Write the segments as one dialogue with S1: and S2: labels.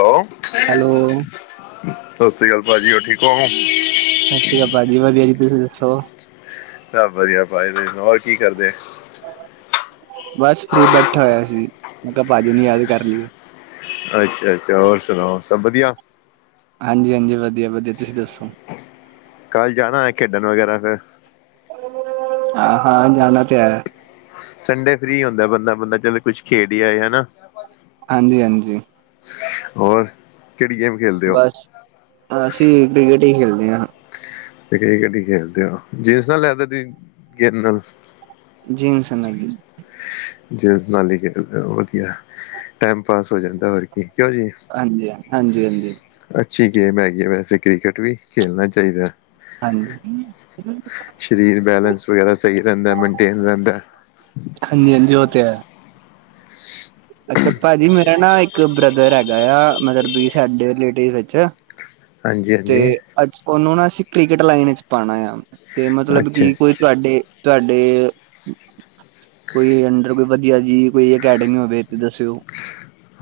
S1: Hello,
S2: hello
S1: ਸਤਿ ਸ਼੍ਰੀ ਅਕਾਲ ਭਾਜੀ ਹੋ ਠੀਕ ਹੋ।
S2: ਸਤਿ ਸ਼੍ਰ ਅਕਾਲ ਭਾ ਜੀ ਵਧੀਆ ਜੀ ਤੁਸੀਂ ਦੱਸੋ?
S1: ਸਭ ਵਧੀਆ, ਪਾਈ ਹੋਰ ਕੀ ਕਰਦੇ?
S2: ਬਸ ਫਰੀ ਬੈਠਾ ਹੋਇਆ ਸੀ ਮੈਂ ਕਿਹਾ ਭਾਜੀ ਨੂੰ ਯਾਦ ਕਰ ਲਈਏ।
S1: ਅੱਛਾ-ਅੱਛਾ ਹੋਰ ਸੁਣਾਓ ਸਭ ਵਧੀਆ?
S2: ਹਾਂਜੀ-ਹਾਂਜੀ ਵਧੀਆ-ਵਧੀਆ ਤੁਸੀਂ ਦੱਸੋ?
S1: ਕੱਲ ਜਾਣਾ ਹੈ ਖੇਡਣ ਵਗੈਰਾ ਫੇਰ
S2: ਹਾਂ-ਹਾਂ, ਜਾਣਾ ਤੇ ਹੈ।
S1: ਸੰਡੇ ਫਰੀ ਹੁੰਦਾ ਬੰਦਾ-ਬੰਦਾ ਚਲ ਕੁਛ ਖੇਡ ਹੀ ਆਏ ਹਨਾ।
S2: ਹਾਂਜੀ ਹਾਂਜੀ।
S1: ਹੋਰ ਕਿਹੜੀ ਗੇਮ ਖੇਲਦੇ ਹੋ?
S2: ਹਾਂ ਅਸੀਂ ਕ੍ਰਿਕਟ ਹੀ ਖੇਡਦੇ ਹਾਂ।
S1: ਤੇ ਕ ਕਡੀ ਖੇਡਦੇ ਹੋ ਜੀਨਸ ਨਾਲ ਲੈਦਰ ਦੀ ਗੇਦ ਨਾਲ।
S2: ਜੀਨਸ ਨਾਲ ਹੀ।
S1: ਜੀਨਸ ਨਾਲਾਲੀ ਵਧੀਆ। ਟੈਮ ਪਾਸ ਹੋ ਜਾਂਦਾ ਹੋਰ ਕੀ ਕਿਉ ਜੀ।
S2: ਹਾਂਜੀ ਹਾਂਜੀ ਹਾਂਜੀ
S1: ਅੱਛੀ ਗੇਮ ਹੈਗੀ ਹੈ ਵੈਸੇ ਕ੍ਰਿਕਟ ਵੀ ਖੇਲਣਾ ਚਾਹੀਦਾ।
S2: ਹਾਂਜੀ।
S1: ਸਰੀਰ ਬੈਲੈਂਸ ਵਗੈਰਾ ਸਹੀ ਰੈਂਦਾ ਮੇਨਟੇਨ ਰੈਂਦਾ।
S2: ਹਾਂਜੀ-ਹਾਂਜੀ ਉਹ ਤਾਂ ਹੈ। ਅੱਛਾ ਭਾਜੀ ਮੇਰਾ ਨਾ ਇੱਕ ਬ੍ਰਦਰ ਹੈਗਾ ਆ, ਮਤਲਬ ਸਾਡੇ ਰਿਲੇਟਿਵ ਵਿੱਚ।
S1: ਹਾਂਜੀ
S2: ਤੇ
S1: ਹਾਂਜੀ
S2: ਅੱਜ ਉਹਨੂੰ ਨਾ ਅਸੀਂ ਕ੍ਰਿਕਟ ਲਾਈਨ ਵਿੱਚ ਪਾਉਣਾ ਆ, ਤੇ ਮਤਲਬ
S1: ਅੱਛਾ
S2: ਕਿ ਕੋਈ ਤੁਹਾਡੇ। ਤੁਹਾਡੇ ਕੋਈ ਅੰਡਰ ਕੋਈ ਵਧੀਆ ਜਿਹੀ ਕੋਈ ਅਕੈਡਮੀ ਹੋਵੇ, ਤੇ ਦੱਸਿਓ।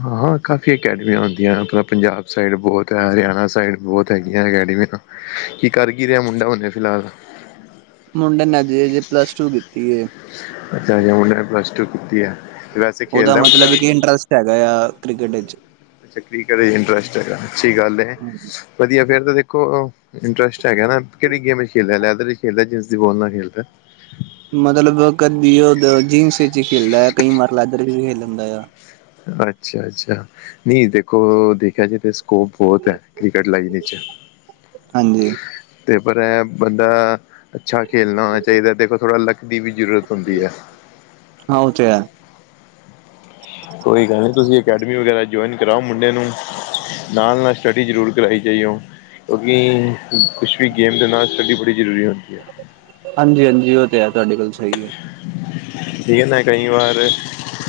S1: ਹਾਂ-ਹਾਂ ਕਾਫੀ ਅਕੈਡਮੀਆਂ ਹੁੰਦੀਆਂ, ਆਪਣਾ ਪੰਜਾਬ ਸਾਈਡ ਬਹੁਤ ਹੈ ਹਰਿਆਣਾ ਸਾਈਡ ਬਹੁਤ ਹੈਗੀਆਂ ਅਕੈਡਮੀਆਂ। ਕੀ ਕਰ ਕੀ ਰਿਹਾ, ਮੁੰਡਾ ਹੁਣੇ ਫਿਲਹਾਲ।
S2: ਮੁੰਡੇ ਨੇ ਅਜੇ ਜੇ ਪਲੱਸ ਟੂ ਕੀਤੀ ਏ।
S1: ਅੱਛਾੱ ਮੁੇ ਪਲੱਸ ਟੂ ਕੀਤੀ ਹੈ, ਵੈਸੇ
S2: ਉਹਦਾ
S1: ਖੇਲਦਾ ਮੁੰਡਾ
S2: ਮਤਲਬ ਕਿ ਇੰਟਰਸਟ ਹੈਗਾ ਆ ਕ੍ਰਿਕਟ ਵਿੱਚ।
S1: ਚੱਕਰੀ ਘ ਇੰਟਰਸਟ ਹੈਗਾ, ਅੱਛੀ ਗੱਲ ਹੈ, ਵਧੀਆ ਫੇਰ ਤਾਂ ਦੇਖੋ। ਇੰਟਰਸਟ ਹੈਗਾ, ਨਾ ਕਿਹੜੀ ਗੇਮ ਚ ਖੇਲ ਲੈ ਲੈੱਥਰ ਚ ਖੇਲ ਰਿਹਾ ਜਿਨਸ ਦੀ ਬੋਲ ਨਾਲ ਖੇਲ ਰਿਹਾ।
S2: ਮਤਲਬ ਕਦੀ ਉਹ ਜੀਨਸ ਵਿੱਚ ਹੀ ਖੇਲਦਾ ਆ, ਕਈ ਵਾਰ ਲੈੱਥਰ ਚ ਵੀ ਖੇਲ ਲੈਂਦਾ ਆ।
S1: ਅੱਛਾ-ਅੱਛਾ। ਨਹੀਂ ਦੇਖੋ ਦੇਖਿਆ ਜਾਏ ਤਾਂ ਸਕੋਪ ਬਹੁਤ ਹੈ, ਕ੍ਰਿਕਟ ਲਾਈਨ ਵਿੱਚ।
S2: ਹਾਂਜੀ
S1: ਤੇ ਪਰ ਐ ਬੰਦਾ। ਅੱਛਾ ਖੇਲਣਾ ਹੋਣਾ ਚਾਹੀਦਾ, ਦੇਖੋ ਥੋੜਾ ਲੱਕ ਦੀ ਵੀ ਜ਼ਰੂਰਤ ਹੁੰਦੀ ਹੈ।
S2: ਹਾਂ ਉਹ ਤੇ ਹੈ।
S1: ਕੋਈ ਗੱਲ ਨੀ ਤੁਸੀਂ ਅਕੈਡਮੀ ਵਗੈਰਾ ਜੁਆਇਨ ਕਰਾਓ, ਮੁੰਡੇ ਨੂੰ। ਨਾਲ ਨਾਲ ਸਟੱਡੀ ਜ਼ਰੂਰ ਕਰਵਾਾਈ ਜਾਈਓ, ਕਿਉਂਕਿ ਕੁਛ ਵੀ ਗੇਮ ਦੇ ਨਾਲ ਸਟੱਡੀ ਬੜੀ ਜ਼ਰੂਰੀ ਹੁੰਦੀ ਹੈ।
S2: ਹਾਂਜੀ-ਹਾਂਜੀ, ਉਹ ਤੇ ਹੈ ਤੁਹਾਡੇ ਗੱਲ ਸਹੀ ਹੈ।
S1: ਠੀਕ ਹੈ ਨਾ ਕਈ ਵਾਰ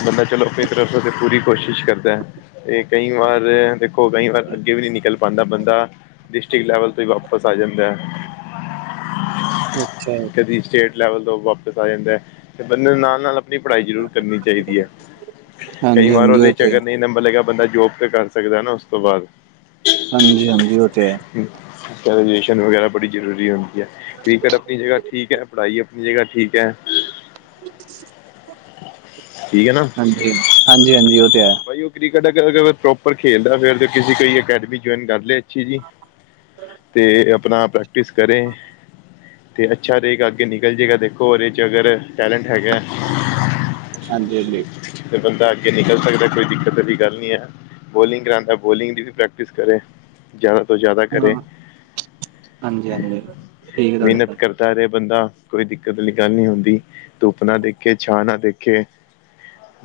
S1: ਬੰਦਾ ਚਲੋ, ਆਪਣੀ ਤਰਫ ਤੇ ਪੂਰੀ ਕੋਸ਼ਿਸ਼ ਕਰਦਾ ਹੈ। ਤੇ ਕਈ ਵਾਰ ਦੇਖੋ, ਕਈ ਵਾਰ ਅੱਗੇ ਵੀ ਨਹੀਂ ਨਿਕਲ ਪਾਉਂਦਾ ਬੰਦਾ। ਡਿਸਟ੍ਰਿਕਟ ਲੈਵਲ ਤੋਂ ਹੀ ਵਾਪਿਸ ਆ ਜਾਂਦਾ।
S2: ਅੱਛਾ ਜੀ,
S1: ਸਟੇਟ ਲੈਵਲ ਤੋਂ ਵਾਪਿਸ ਆ ਜਾਂਦਾ, ਤੇ ਬੰਦੇ ਨਾਲ-ਨਾਲ, ਆਪਣੀ ਪੜ੍ਹਾਈ ਜ਼ਰੂਰ ਕਰਨੀ ਚਾਹੀਦੀ ਹੈ, ਕਈ
S2: ਹਾਂਜੀ
S1: ਵਾਰ
S2: ਹਾਂਜੀ
S1: ਉਹਦੇ
S2: ਉਹ
S1: 'ਚ
S2: ਤੇ ਹੈ
S1: ਅਗਰ ਨਹੀਂ ਨੰਬਰ ਲਗਾ ਬੰਦਾ ਜੋਬ। ਕਰ ਸਕਦਾ, ਨਾ ਉਸ ਤੋਂ ਬਾਅਦ
S2: ਹਾਂਜੀ-ਹਾਂਜੀ, ਉਹ ਤੇ ਹੈ।
S1: ਗ੍ਰੈਜੂਏਸ਼ਨ ਵਗੈਰਾ ਬੜੀ ਜ਼ਰੂਰੀ ਹੁੰਦੀ ਹੈ, ਕ੍ਰਿਕਟ ਆਪਣੀ ਜਗ੍ਹਾ ਠੀਕ ਹੈ ਪੜ੍ਹਾਈ। ਜਗ੍ਹਾ ਠੀਕ ਹੈ। ਠੀਕ
S2: ਹਾਂਜੀ-ਹਾਂਜੀ-ਹਾਂਜੀ ਉਹ ਤੇ ਹੈ।
S1: ਬਾਈ ਉਹ ਕ੍ਰਿਕਟ ਅਗਰ ਓਹ ਪ੍ਰੋਪਰ ਖੇਲਦਾ, ਫੇਰ ਤੇ ਕਿਸੇ ਕੋਈ ਅਕੈਡਮੀ ਜੁਆਇਨ ਕਰ ਲਿਆ। ਜੀ ਤੇ ਆਪਣਾ ਪ੍ਰੈਕਟਿਸ ਕਰੇ। ਅਤੇ ਅੱਛਾ ਰਹੇਗਾ ਅੱਗੇ ਨਿਕਲ ਜੇਗਾ ਦੇਖੋ, ਇਹਦੇ 'ਚ ਅਗਰ ਟੈਲੈਂਟ ਹੈਗਾ।
S2: ਹਾਂਜੀ,
S1: ਫੇਰ ਬੰਦਾ ਅੱਗੇ ਨਿਕਲ ਸਕਦਾ। ਕੋਈ ਦਿੱਕਤ ਵਾਲੀ ਗੱਲ ਨਹੀਂ ਹੈ, ਬੋਲਿੰਗ ਕਰਉਂਦਾ ਬੋਲਿੰਗ ਦੀ ਵੀ ਪ੍ਰੈਕਟਿਸ ਕਰੇ। ਜ਼ਿਆਦਾ ਤੋਂ ਜ਼ਿਆਦਾ
S2: ਹਾਂ
S1: ਕਰੇ
S2: ਹਾਂਜੀ ਹਾਂਜੀ ਠੀਕ ਹੈ ਤੁਹਾਡੇ
S1: ਮਿਹਨਤ ਕਰ ਘਰੇ ਬੰਦਾ ਕੋਈ ਦਿੱਕਤ ਵਾਲੀ ਗੱਲ ਨਹੀਂ ਹੁੰਦੀ, ਧੁੱਪ ਨਾ ਦੇਖੇ ਛਾਹ ਨਾ ਦੇਖੇ।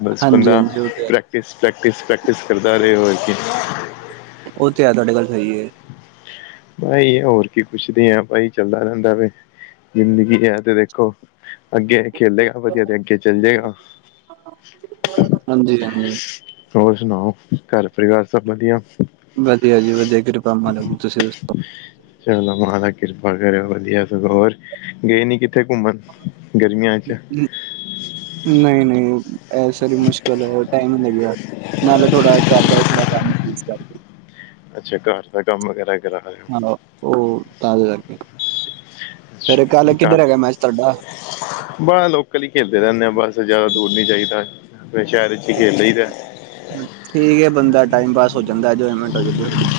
S1: ਬਸ
S2: ਹਾਂਜੀ
S1: ਬੰਦਾ
S2: ਹਾਂਜੀ ਉਹ ਤੇ ਹੈ,
S1: ਪ੍ਰੈਕਟਿਸ-ਪ੍ਰੈਕਟਿਸ-ਪ੍ਰੈਕਟਿਸ ਕਰਦਾ ਰਹੇ ਹੋਰ ਕੀ।
S2: ਉਹ ਤੇ ਹੈ, ਤੁਹਾਡੇ ਗੱਲ ਸਹੀ ਹੈ।
S1: ਬਾਈ ਹੋਰ ਕੀ ਪੁੱਛਦੇ ਆ, ਭਾਈ ਚੱਲਦਾ ਰਹਿੰਦਾ ਵੇ। ਜ਼ਿੰਦਗੀ ਹੈ ਤੇ ਦੇਖੋ, ਅੱਗੇ ਖੇਲੇੇਗਾ ਵਧੀਆ ਤੇ ਅੱਗੇ ਚੱਲ ਜਾਏਗਾ।
S2: ਹਾਂਜੀ-ਹਾਂਜੀ,
S1: ਹੋਰ ਸੁਣਾਓ ਘਰ ਪਰਿਵਾਰ ਸਭ ਵਧੀਆ?
S2: ਵਧੀਆ ਜੀ ਵਧੀਆ ਕਿਰਪਾ ਮਾਲਕ ਦੀ, ਤੁਸੀਂ ਦੱਸੋ?
S1: ਚਲੋ ਮਹਾਰਾਜ ਕਿਰਪਾ ਕਰਓ ਵਧੀਆ, ਸਗੋਂ ਗਏ ਨੀ ਕਿੱਥੇ ਘੁੰਮਣ। ਗਰਮੀਆਂ ਚ
S2: ਨਹੀਂ-ਨਹੀਂ। ਐ ਸਾਰੀ ਮੁਸ਼ਕਿਲ ਟਾਈਮ ਲੱਗਿਆ ਨਾਲੇ ਥੋੜਾ ਘਰਦਾ ਥੋੜਾ ਕੰਮ ਸੀ ਇਸ ਕਰਕੇ।
S1: ਅੱਛਾ ਘਰ ਦਾ ਕੰਮ ਵਗੈਰਾ ਕਰਾਹਾ।
S2: ਆਹੋ, ਓ ਤਾਂ ਲੈਗੇ, ਫੇਰ ਕੱਲ ਕਿੱਧਰ ਹੈਗਾ ਮੈਚ ਤੁਆਡਾ।
S1: ਬਾਹ ਲੋਕਲ ਈ ਖੇਡਦੇ ਰੈਂਦੇ ਆ ਬਸ ਜੈਦਾ ਦੂਰ ਨੀ ਜਾਈਦਾ। ਫੇਰ ਸ਼ਹਿਰ ਚ ਈ ਖੇਲ ਲਈ ਦਾ।
S2: ਠੀਕ ਏ ਬੰਦਾ ਟਾਈਮ ਪਾਸ ਹੋ ਜਾਂਦਾ ਇੰਜੋਯਮੈਂਟ ਹੋ ਜਾਂਦੀ ਥੋੜੀ।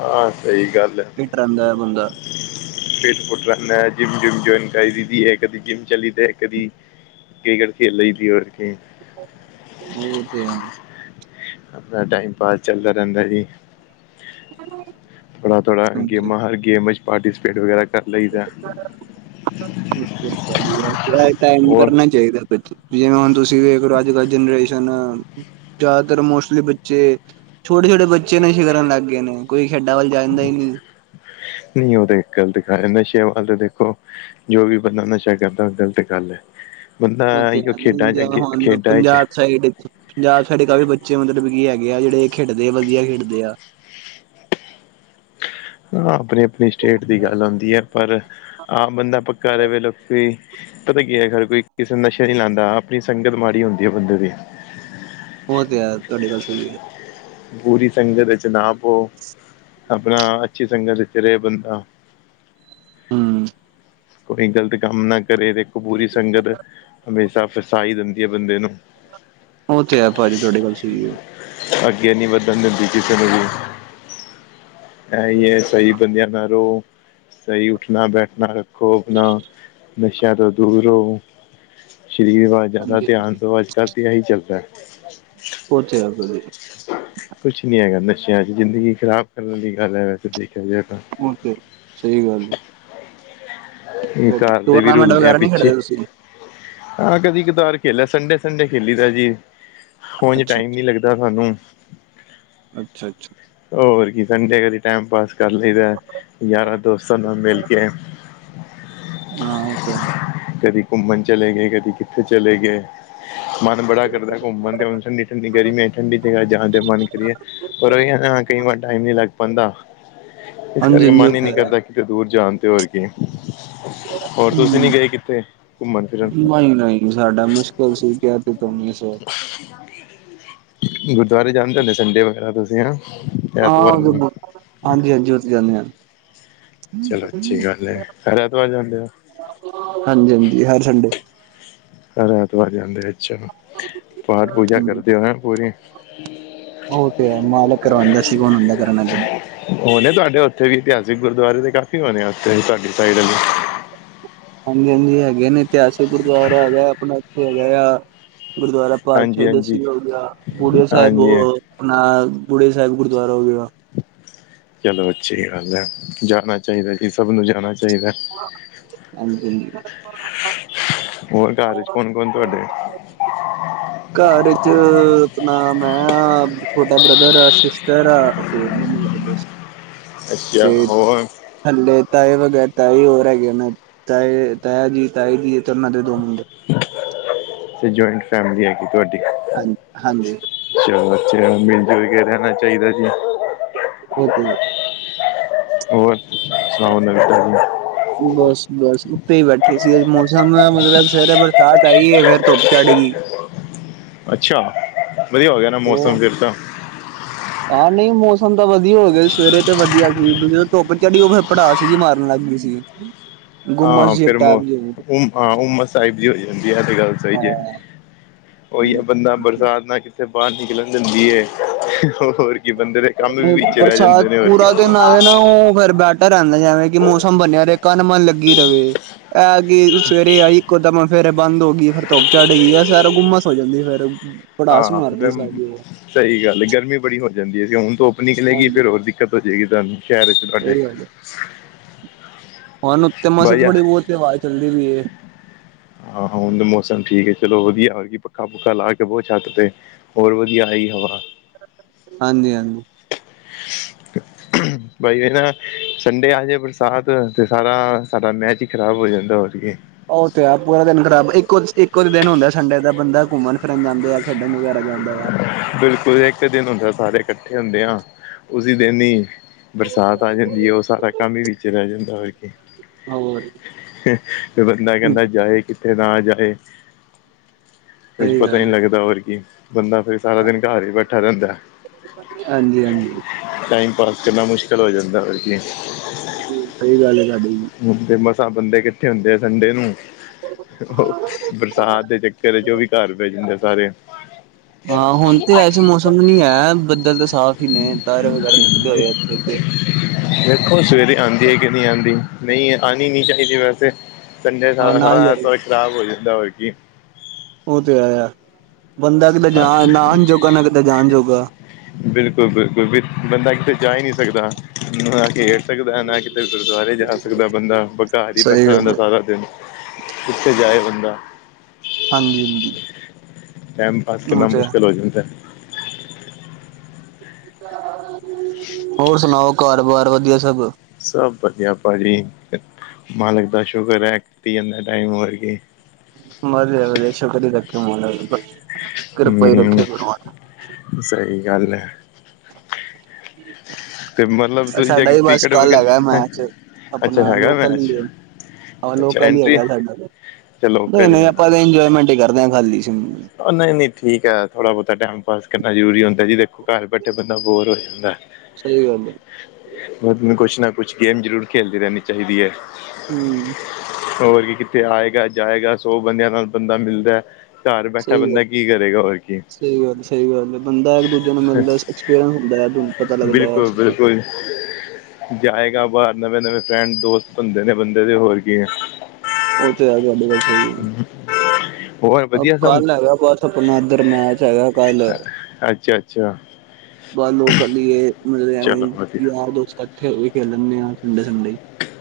S1: ਹਾਂ, ਸਈ ਗੱਲ ਐ।
S2: ਫਿੱਟ ਰੈਂਦਾ ਐ ਬੰਦਾ।
S1: ਫੀਟ ਫੁਟ ਰੈਂਦਾ ਜਿਮ-ਜਿਮ ਜੁਇਨ ਕਰ ਲਈ ਦੀ ਐ ਕਦੀ ਜਿਮ ਚੱਲੀ ਦਾ ਕਦੀ। ਕ੍ਰਿਕੇਟ ਖੇਲ ਲਈ ਦੀ ਹੋਰ ਕੇ
S2: ਓ ਤੇ ਹੈ।
S1: ਆਪਣਾ ਟਾਈਮ ਪਾਸ ਚਲਦਾ ਰੈਂਦਾ ਜੀ। ਥੋੜਾ-ਥੋੜਾ
S2: ਹਾਂਜੀ।
S1: ਗੇਮਾਂ ਹਰ ਗੇਮ ਚ ਪਾਰਟੀਸਪੇਟ ਵਗੈਰਾ ਕਰ ਲਈਦਾ।
S2: ਰਾਈਟ ਟਾਈਮ
S1: ਹੋਰ
S2: ਕਰਨਾ ਚਾਈਦਾ [unintelligible] ਜਿਵੇਂ ਹੁਣ ਤੁਸੀਂ ਵੇਖ ਲਓ ਅੱਜ ਕਲ ਜਨਰੇ ਸ਼ਨ ਜ਼ੈਦਾਤਰ ਮੋਸਟਲੀ ਬੱਚੇ ਛੋਟੇ-ਛੋਟੇ ਬੱਚੇ ਨਸ਼ਾ ਕਰਨ ਲੱਗ ਗਏ ਨੇ। ਕੋਈ ਖੇਡਾਂ ਵੱਲ ਜਾਂਦਾ ਈ ਨਈ।
S1: ਨਈ ਓ ਤੇ ਗੱਲ ਐ ਨਸ਼ਿਆਂ ਵੱਲ ਦੇਖੋ ਜੋ ਵੀ ਬੰਦਾ ਨਸ਼ਾ ਕਰਦਾ ਓ ਗਲਤ ਗੱਲ ਐ। ਬੰਦਾ
S2: ਉਹ ਤੇ
S1: ਇੱਕ
S2: ਹੈ ਨੀ
S1: ਖੇਡਾਂ ਚ
S2: ਜਿਵੇਂ
S1: ਅੱਗੇ,
S2: ਹੁਣ
S1: ਖੇਡਾਂ ਚ
S2: ਪੰਜਾਬ ਸਾਈਡ ਪੰਜਾਬ ਸਾਈਡ ਕਾਫੀ ਬੱਚੇ ਮਤਲਬ ਕੀ ਹੈਗੇ ਆ ਜੇੜੇ ਖੇਡਦੇ ਵਦੀਆ ਖੇਡਦੇ ਆ।
S1: ਹਾਂ, ਆਪਣੀ-ਆਪਣੀ ਸਟੇਟ ਦੀ ਗੱਲ ਹੂੰਦੀ ਐ ਪਰ ਆਮ ਬੰਦਾ ਪੱਕਾ ਰਵੇ ਲੋਕੀ ਪਤਾ ਕੀ ਐ ਹਰ ਕੋਈ ਕਿਸੇ ਨੂੰ ਨਸ਼ਾ ਨਈ ਲਾਂਦਾ ਆਪਣੀ ਸੰਗਤ ਮਾੜੀ ਹੁੰਦੀ ਐ ਬੰਦੇ ਦੀ।
S2: ਓ ਤੇ ਹੈ ਤੁਆਡੀ ਗੱਲ ਸਈ ਐ।
S1: ਬੁਰੀ ਸੰਗਤ ਚ ਨਾ ਪਓ ਆਪਣਾ ਅੱਛੀ ਸੰਗਤ ਵਿੱਚ ਰਏ ਬੰਦਾ।
S2: ਹੂੰ।
S1: ਕੋਈ ਗ਼ਲਤ ਕੰਮ ਨਾ ਕਰੇ ਦੇਖੋ ਬੁਰੀ ਸੰਗਤ ਹਮੇਸ਼ਾ ਫੱਸਾ ਈ ਦਿੰਦੀ ਐ ਬੰਦੇ ਨੂੰ।
S2: ਓ ਤੇ ਹੈ ਭਾਜੀ ਤੁਆਡੇ ਗੱਲ ਸਈ ਏ।
S1: ਜਿੱਦ ਨੀ ਵਧਣ ਦਿੰਦੀ ਕਿਸੇ ਨੂੰ ਵੀ, ਐ ਈ ਹੈ ਸਈ ਬੰਦਿਆ ਨਾਲ ਰਓ। ਸਈ ਉੱਠਣਾ ਬੈਠਣਾ ਰੱਖੋ ਆਪਣਾ ਨਸ਼ਿਆਂ ਤੋਂ ਦੂਰ ਰਓ ਸ਼ਰੀਰ ਵੱਲ ਜ਼ੈਦਾ
S2: ਹਾਂਜੀ
S1: ਧਿਆਨ
S2: ਹਾਂਜੀ
S1: ਦੋ ਅੱਜ ਕੱਲ੍ਹ ਤਾਂ ਐਈ ਚੱਲਦਾ।
S2: ਓ ਤੇ ਹੈ [unintelligible]
S1: ਕੁਛ ਨੀ ਹੈਗਾ ਨਸ਼ਿਆਂ ਚ ਜ਼ਿੰਦਗੀ ਖ਼ਰਾਬ ਕਰਨ ਦੀ ਗੱਲ ਐ ਵੈਸੇ ਦੇਖਿਆ ਜਾਏ ਤਾਂ।
S2: ਓ ਤੇ ਸਈ ਗੱਲ। ਹੈ
S1: ਘਰ ਦੇ ਵੀ
S2: ਟੂਰਨਾਮੈਂਟ
S1: ਰੁਲਦੇ ਆ
S2: ਵਗੈਰਾ ਨਹੀਂ ਖੇਡਦੇ
S1: ਪਿੱਛੇ।
S2: ਤੁਸੀਂ
S1: ਹਾਂ, ਕਦੀ ਕਦਾਰ ਖੇਲਿਆ ਸੰਡੇ-ਸੰਡੇ ਖੇਲੀ ਦਾ ਜੀ। ਓਂਜ
S2: ਅੱਛਾ
S1: ਟਾਈਮ
S2: ਅੱਛਾ
S1: ਨੀ ਲੱਗਦਾ ਸਾਨੂੰ।
S2: ਅੱਛਾ ਅੱਛਾ।
S1: ਹੋਰ ਕੀ ਸੰਡੇ ਕਦੀ ਟੈਮ ਪਾਸ ਕਰ ਲਈਦਾ, ਯਾਰਾਂ ਦੋਸਤਾਂ ਨਾਲ ਮਿਲ ਕੇ
S2: ਹਾਂ ਓ ਤੇ ਹੈ।
S1: ਕਦੀ ਘੁੰਮਣ ਚਲੇ ਗਏ, ਕਦੀ ਕਿੱਥੇ ਚਲੇ ਗਏ, ਮਨ ਬੜਾ ਕਰਦਾ ਘੁੰਮਣ ਤੇ ਹੁਣ ਐਨੀ ਗਰਮੀ ਹੈ, ਠੰਡੀ ਜਗਾ ਜਾਣ ਤੇ ਮਨ ਕਰੀਏ, ਪਰ ਕਈ ਵਾਰ ਟਾਈਮ ਨਹੀਂ ਲੱਗ ਪੈਂਂਦਾ। ਇਸ
S2: ਹਾਂਜੀ
S1: ਕਰਕੇ
S2: ਹਾਂਜੀ
S1: ਮਨ
S2: ਉਹ
S1: ਹੀ ਨੀ
S2: ਤੇ ਹੈ।
S1: ਕਰਦਾ ਕਿਤੇ ਦੂਰ ਜਾਣ ਤੇ ਹੋਰ ਕੀ ਹੋਰ ਤੁਸੀਂ
S2: ਹੂੰ
S1: ਨੀ ਗਏ ਕਿੱਥੇ ਘੁੰਮਣ ਫਿਰਨ [inaudible]
S2: ਨਹੀਂ ਨਹੀਂ ਸਾਡਾ ਮੁਸ਼ਕਿਲ ਸੀ ਕਿਹਾ ਤੇ ਤੁਮ ਇਸ ਵਾਰ
S1: ਗੁਰਦੁਆਰੇ ਜਾਂਦੇ ਹੁੰਦੇ ਸੰਡੇ ਵਗੈਰਾ ਤੁਸੀਂ ਹੈਨਾ।
S2: ਹਾਂ ਉਧਰ ਹਾਂਜੀ -ਹਾਂਜੀ ਉਥੇ ਜਾਂਨੇ ਹਾਂ।
S1: ਚਲੋ ਅੱਛੀ ਗੱਲ ਹੈ ਹਰ ਐਤਵਾਰ ਜਾਂਦੇ ਹੋ?
S2: ਹਾਂਜੀ, ਹਾਂਜੀ ਹਰ ਸੰਡੇ
S1: ਹਰ ਐਤਵਾਰ ਜਾਂਦੇ ਆ ਅੱਛਾ, ਪਾਠ ਪੂਜਾ ਕਰਦੇ ਹੋ, ਹੈ ਪੂਰੀ।
S2: ਉਹ ਤੇ ਹੈ ਮਾਲਕ ਕਰਵਾਉਂਦਾ ਅਸੀਂ ਕੌਣ ਹੁੰਦੇ ਹਾਂ ਕਰਨ ਵਾਲੇ।
S1: ਹੋਣੇ ਤੁਹਾਡੇ ਉੱਥੇ ਵੀ ਇਤਿਹਾਸਿਕ ਗੁਰਦੁਆਰੇ ਦੇ ਕਾਫੀ ਹੋਣੇ ਆ ਉਥੇ ਤੁਹਾਡੀ ਸਾਈਡ ਵੀ?
S2: ਹਾਂਜੀ -ਹਾਂਜੀ ਹੈਗੇ ਨੇ ਇਤਿਹਾਸਿਕ ਗੁਰਦੁਆਰਾ ਹੈਗਾ ਆਪਣਾ ਇੱਥੇ ਹੈਗਾ ਆ। ਗੁਰਦੁਆਰਾ ਪਾ
S1: ਹਾਂਜੀ ਹਾਂਜੀ
S2: ਸਿੰਘ ਹੋ ਗਿਆ ਬੁੜਆ ਸਾਹਿਬ [inaudible]
S1: ਹਾਂਜੀ
S2: ਆਪਣਾ ਗੁੜੇ ਸਾਹਿਬ ਗੁਰਦੁਆਰਾ ਹੋਵੇਗਾ
S1: ਚਲੋ ਅੱਛੀ ਗੱਲ ਹੈ, ਜਾਣਾ ਚਾਹੀਦਾ ਸੀ ਸਭ ਨੂੰ ਜਾਣਾ ਚਾਹੀਦਾ।
S2: ਹਾਂਜੀ-ਹਾਂਜੀ।
S1: ਹੋਰ ਘਰ ਚ ਕੌਣ ਕੌਣ ਤੁਹਾਡੇ
S2: ਘਰ ਚ ਆਪਣਾ ਮੈਂ ਆ, ਛੋਟਾ ਬ੍ਰਦਰ ਆ, ਸਿਸਟਰ ਆ, ਤੇ ਮੰਮੀ ਆ ਬਸ
S1: ਅੱਛਾ
S2: ਤੇ
S1: ਹੋਰ
S2: ਥੱਲੇ ਤਾਏ ਵਗੈਰਾ ਤਾਈ ਹੋਰ ਹੈਗੇ ਨੇ ਤਾਏ ਤਾਇਆ ਜੀ ਤਾਈ ਜੀ ਇਹ ਦੋਨਾਂ ਦੇ ਦੋ ਮੁੰਡੇ।
S1: ਤੇ ਜੁਆਇੰਟ ਫੈਮਲੀ ਹੈਗੀ ਤੁਹਾਡੀ
S2: ਹਾਂ ਹਾਂਜੀ
S1: ਅੱਛਾ ਅੱਛਾ ਮਿਲ ਜੁਲ ਕੇ ਰਹਿਣਾ ਚਾਹੀਦਾ ਜੀ।
S2: ਓ ਤੇ ਹੈ।
S1: ਹੋਰ ਸੁਣਾਓ ਨਵੀਂ ਤਾਜੀ ਸੁਣਾਓ।
S2: ਬੱਸ ਬੱਸ ਉੱਤੇ ਈ ਬੈਠੀ ਸੀਗੇ ਜੀ, ਮੌਸਮ ਮਤਲਬ ਸਵੇਰੇ ਬਰਸਾਤ ਆਈ ਏ ਫੇਰ ਧੁੱਪ ਚੜ ਗਈ।
S1: ਅੱਛਾ, ਵਧੀਆ ਹੋ ਗਿਆ ਨਾ ਮੌਸਮ
S2: ਉਹ
S1: ਫਿਰ ਤਾਂ
S2: ਹਾਂ ਨਈ ਮੌਸਮ ਤਾਂ ਵਦੀਆ ਹੋ ਗਿਆ ਸਵੇਰੇ ਤੇ ਵਦੀਆ ਸੀ ਜਦੋ ਧੁੱਪ ਚੜੀ ਓ ਫਿਰ ਪੜਾਸ਼ ਜੀ ਮਾਰਨ ਲੱਗ ਗੀ ਸੀ। ਹਮ
S1: ਹਾਂ ਫਿਰ ਉਮਾ ਸਾਹਿਬ ਜੀ ਹੋ ਜਾਂਦੀ ਆ ਤੇ ਗੱਲ ਸਹੀ ਐ
S2: ਹਾਂ
S1: ਉਹੀ ਬੰਦਾ ਬਰਸਾਤ ਨਾ ਤੇ ਬਾਰ ਨਿਕਲਣ ਦਿੰਦੀ ਏ ਹੋਰ ਕੀ ਬੰਦੇ ਦੇ ਕੰਮ ਵੀ ਵਿੱਚ ਰਹਿ
S2: ਬਰਸਾਤ
S1: ਜਾਂਦੇ ਨੇ ਹੋਰ ਕੀ
S2: ਪੂਰਾ ਦਿਨ ਆਵੇਂ ਨਾ ਓ ਫੇਰ ਬੈਟਰ ਰੈਂਦਾ ਜੈਵੇਂ ਕਿ ਮੌਸਮ ਬਣਿਆ ਰੇ ਕਨ ਮਨ ਲੱਗੀ ਰਵੇ। ਐ ਕੀ ਸਵੇਰੇ ਆਈ ਇੱਕੋ ਦਮ ਫੇਰ ਐ ਬੰਦ ਹੋਗੀ ਫਿਰ ਧੁੱਪ ਚੜ੍ਹਗੀ ਆ ਸਾਰ ਗੁੰਮਸ ਹੋ ਜਾਂਦੀ ਫੇਰ। ਭੜਾਸ ਮਾਰਦੀ ਸਾਰੀ ਉਹ
S1: ਸਈ ਗੱਲ ਏ ਗਰਮੀ ਬੜੀ ਹੋ ਜਾਂਦੀ ਜੀ ਹੁਣ ਧੁੱਪ ਨਿਕਲੇਗੀ ਫਿਰ ਹੋਰ ਦਿੱਕਤ ਹੋਜੇਗੀ ਤਾਂ
S2: ਸਈ ਗੱਲ ਏ, ਹੁਣ ਓੱਤੇ ਮਸੇ
S1: ਵਧੀਆ
S2: ਥੋੜੀ ਬੌਤ ਤੇ ਹਵਾ ਚੱਲਦੀ ਪਈ ਏ।
S1: ਆਹੋ ਹੁਣ ਮੌਸਮ ਠੀਕ ਹੈ ਚਲੋ ਵਧੀਆ ਹੋਰਗੀ ਪੱਖਾ ਪੁੱਖਾ ਲਾ ਕੇ ਬਓ ਛੱਤ ਤੇ ਬੋਤ ਵਧੀਆ ਹੈਗੀ ਹਵਾ।
S2: ਹਾਂਜੀ-ਹਾਂਜੀ
S1: [inaudible] ਬਾਈ ਏ ਨਾ ਸੰਡੇ ਅੱਜ ਏ ਬਰਸਾਤ ਤੇ ਸਾਰਾ ਸਾਡਾ ਮੈਚ ਈ ਖ਼ਰਾਬ ਹੋ ਜਾਂਦਾ ਹੋਰ ਕੀ।
S2: ਉਹ ਤੇ ਆ ਪੂਰਾ ਦਿਨ ਖਰਾਬ ਇੱਕੋ ਇੱਕੋ ਦਿਨ ਹੁੰਦਾ ਆ ਸੰਡੇ ਦਾ ਬੰਦ ਘੁੰਮਣ ਫਿਰਨ ਜਾਂਦੇ ਆ ਖੇਡਣ ਵਗੈਰਾ ਜਾਂਦਾ ਆ।
S1: ਬਿਲਕੁਲ ਇੱਕ ਦਿਨ ਹੁੰਦਾ, ਸਾਰੇ ਇਕੱਠੇ ਹੁੰਦੇ ਆ ਉਸੀ ਦਿਨ ਹੀ ਬਰਸਾਤ ਆ ਜਾਂਦੀ ਏ ਓ ਸਾਰਾ ਕੰਮ ਈ ਵਿੱਚੇ ਰਹਿ ਜਾਂਦਾ।
S2: ਹੋਰ
S1: [unintelligible] ਫਿਰ ਬੰਦਾ ਕਹਿੰਦਾ ਜਾਏ ਕਿੱਥੇ। ਤੇ ਨਾ ਜਾਏ ਕੁੱਛ
S2: ਸਹੀ
S1: ਪਤਾ ਈ ਨੀ
S2: ਗੱਲ
S1: ਲੱਗਦਾ ਹੋਰ ਕੀ। ਬੰਦਾ ਫਿਰ ਸਾਰਾ ਦਿਨ ਘਰ ਹੀ ਬੈਠਾ ਰਹਿੰਦਾ।
S2: ਹਾਂਜੀ- ਹਾਂਜੀ
S1: ਟਾਈਮ ਪਾਸ ਕਰਨਾ ਮੁਸ਼ਕਿਲ ਹੋ ਜਾਂਦਾ ਕੀ
S2: ਸਹੀ ਗੱਲ ਹੈ ਸਾਡੇ ਵੀਰ
S1: ਹੁਣ ਤੇ ਮਸਾਂ ਬੰਦੇ ਕੱਠੇ ਹੁੰਦੇ ਆ ਸੰਡੇ ਨੂੰ। ਬਰਸਾਤ ਦੇ ਚੱਕਰ ਚ ਉਹ ਵੀ ਘਰ ਭੇਜ ਦਿੰਦੇ ਸਾਰੇ [unintelligible] [inaudible]
S2: ਹਾਂ ਹੁਣ ਤੇ ਵੈਸੇ ਮੌਸਮ ਨੀ ਹੈ ਬੱਦਲ ਤਾਂ ਸਾਫ਼ ਹੀ ਨੇ ਤਾਰੇ ਵਗੈਰਾ ਨਿਕਲੇ ਹੋਏ ਇੱਥੇ ਤੇ
S1: ਦੇਖੋ ਸਵੇਰੇ ਆਉਂਦੀ ਹੈ ਕਿ ਨਹੀਂ ਆਉਂਦੀ ਨਹੀਂ ਆਉਣੀ ਨੀ ਚਾਹੀਦੀ ਵੈਸੇ। ਕੇਨਾ
S2: ਹਾਂ
S1: ਸਾਰਾ
S2: ਨਾ ਹੀ ਯਾਰ
S1: ਸਾਰਾ ਖਰਾਬ ਹੋ ਜਾਂਦਾ ਹੋਰ ਕੀ
S2: ਓ ਤੇ ਹੈ ਬੰਦਾ ਕਿਤੇ ਜਾਨ ਨਾ ਆਨ ਜੋੋਗਾ ਨਾ ਕਿਤੇ ਜਾਨ ਜੋੋਗਾ।
S1: ਬਿਲਕੁਲ -ਬਿਲਕੁਲ ਵੀ ਬੰਦਾ ਕਿਤੇ ਜਾ ਹੀ ਨਹੀਂ ਸਕਦਾ ਨਾ ਘੇਰ ਸਕਦਾ ਨਾ ਕਿਤੇ ਅਤੇ ਗੁਰਦੁਆਰੇ ਜਾ ਸਕਦਾ ਬੰਦਾ ਬਘਾਰ ਹੀ
S2: ਸਹੀ
S1: ਬੈਠਾ
S2: ਗੱਲ
S1: ਰਹਿੰਦਾ
S2: ਹੈ।
S1: ਸਾਰਾ ਦਿਨ ਕਿੱਥੇ ਜਾਏ ਬੰਦਾ
S2: ਹਾਂਜੀ ਹਾਂਜੀ
S1: ਟਾਈਮ ਪਾਸ ਕਰਨਾ
S2: ਉਹ ਤੇ ਹੈ।
S1: ਮੁਸ਼ਕਿਲ ਹੋ ਜਾਂਦਾ।
S2: ਹੋਰ ਸੁਣਾਓ ਘਰ ਬਾਰ ਵਧੀਆ ਸਭ
S1: ਸਭ ਵਧੀਆ ਭਾਜੀ, ਮਾਲਕ ਦਾ ਸ਼ੁਕਰ ਹੈ, ਕੱਟੀ ਜਾਂਦਾ ਟਾਈਮ ਹੋਰ ਕੀ।
S2: ਮਜ਼ ਵਸ਼ੋ ਕਰ ਰੱਖੀ ਮ ਕਿਰਪਈ
S1: ਹਮ
S2: ਰੱਖੇ [unintelligible]
S1: ਸਹੀ ਗੱਲ ਹੈ। ਹ ਤੇ ਮਤਲਬ ਤੁਸੀਂ ਜਾ
S2: ਸਾਡਾ ਵੀ ਬਸ
S1: ਕ੍ਰਿਕਟ
S2: ਕੱਲ ਹੈਗਾ
S1: ਵਗੈਰਾ
S2: ਮੈਚ
S1: ਅੱਛਾ
S2: ਆਪਣਾ
S1: ਹੈਗਾ
S2: ਲੋਕਲ
S1: ਮੈਚ
S2: ਹੀ ਏ ਆਹ
S1: ਅੱਛਾ
S2: ਲੋਕਲ ਹੀ
S1: ਐਂਟਰੀ
S2: ਹੈਗਾ ਸਾਡਾ,
S1: ਅੱਛਾ
S2: ਨਹੀਂ
S1: ਲੋਕਲ ਹੀ
S2: ਨਹੀਂ ਆਪਾਂ ਤਾਂ ਇੰਜੋਏਮੈਂਟ ਹੀ ਕਰਦੇ ਹਾਂ ਖਾਲੀ
S1: ਉਹ ਨਹੀਂ -ਨਹੀਂ ਠੀਕ ਹੈ, ਥੋੜਾ ਬਹੁਤਾ ਟਾਈਮ ਪਾਸ ਕਰਨਾ ਜ਼ਰੂਰੀ ਹੁੰਦਾ ਜੀ ਦੇਖੋ ਘਰ ਬੈਠੇ ਬੰਦਾ ਬੋਰ ਹੋ ਜਾਂਦਾ।
S2: ਗੱਲ ਹੈ
S1: ਬੰਦੇ ਨੂੰ ਕੁਛ ਨਾ ਕੁਛ ਗੇਮ ਜ਼ਰੂਰ ਖੇਲਦੀ ਰਹਿਣੀ ਚਾਹੀਦੀ ਹੈ।
S2: ਹੂੰ।
S1: ਹੋਰ ਵੀ ਕਿੱਥੇ ਆਏਗਾ, ਜਾਏਗਾ, ਸੌ ਬੰਦਿਆਂ ਨਾਲ ਬੰਦਾ ਮਿਲਦਾ ਘਰ ਬੈਠਾ ਬੰਦਾ ਕੀ ਕਰੇਗਾ ਹੋਰ ਕੀ।
S2: ਸਈ ਗੱਲ ਸਈ ਗੱਲ ਬੰਦਾ ਇੱਕ ਦੂਜੇ ਨੂੰ ਮਿਲਦਾ ਐਕਸਪੀਰੀਅੰਸ ਹੁੰਦੈ ਪਤਾ ਲੱਗਦਾ।
S1: ਬਿਲਕੁਲ ਬਿਲਕੁਲ ਜਾਏਗਾ ਬਾਹਰ ਨਵੇਂ-ਨਵੇਂ ਫਰੈਂਡ ਦੋਸਤ ਬਨਦੇ ਨੇ ਬੰਦੇ ਦੇ ਹੋਰ ਕੀ ਏ।
S2: ਉਹ ਤੇ ਆ ਤੁਹਾਡੀ ਗੱਲ ਸਹੀ ਹੈ।
S1: ਹੋਰ
S2: ਅਬ
S1: ਵਧੀਆ ਸਮ?
S2: ਕੱਲ ਹੈਗਾ ਬਸ ਆਪਣਾ ਇਧਰ ਮੈਚ ਹੈਗਾ ਕੱਲ।
S1: ਅੱਛਾ ਅੱਛਾ
S2: ਬਾਹਰ ਲੋਕਲ ਈ ਏ ਮਤਲਬ ਐਵੇਂ
S1: ਚਲੋ ਵਧੀਆ
S2: ਯਾਰ ਦੋਸਤ ਇਕੱਠੇ ਹੋ ਕੇ ਖੇਲ ਲੈਂਦੇ ਆ ਸੰਡੇ ਦੇ ਸੰਡੇ।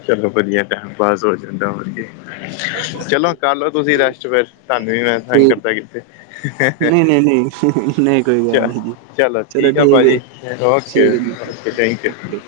S1: ਚਲੋ ਵਧੀਆ ਟੈਮ ਪਾਸ ਹੋ ਜਾਂਦਾ ਹੋਰ ਕੀ। ਚਲੋ ਕਰ ਲੋ ਤੁਸੀਂ ਰੈਸਟ ਫੇਰ ਤੁਹਾਨੂੰ ਵੀ ਮੈਂ ਤੰਗ
S2: ਠੀਕ
S1: ਕਰਦਾ ਕਿੱਥੇ।
S2: ਨਹੀਂ ਨਹੀਂ, ਨਹੀਂ ਨਹੀਂ, ਕੋਈ ਗੱਲ ਨਹੀਂ ਜੀ। ਚਲੋ
S1: ਆ
S2: ਠੀਕ ਏ
S1: ਭਾਜੀ ਓਕੇ
S2: ਠੀਕ ਹੈ ਜੀ
S1: ਓਕੇ ਥੈਂਕ ਯੂ
S2: ਓਕੇ।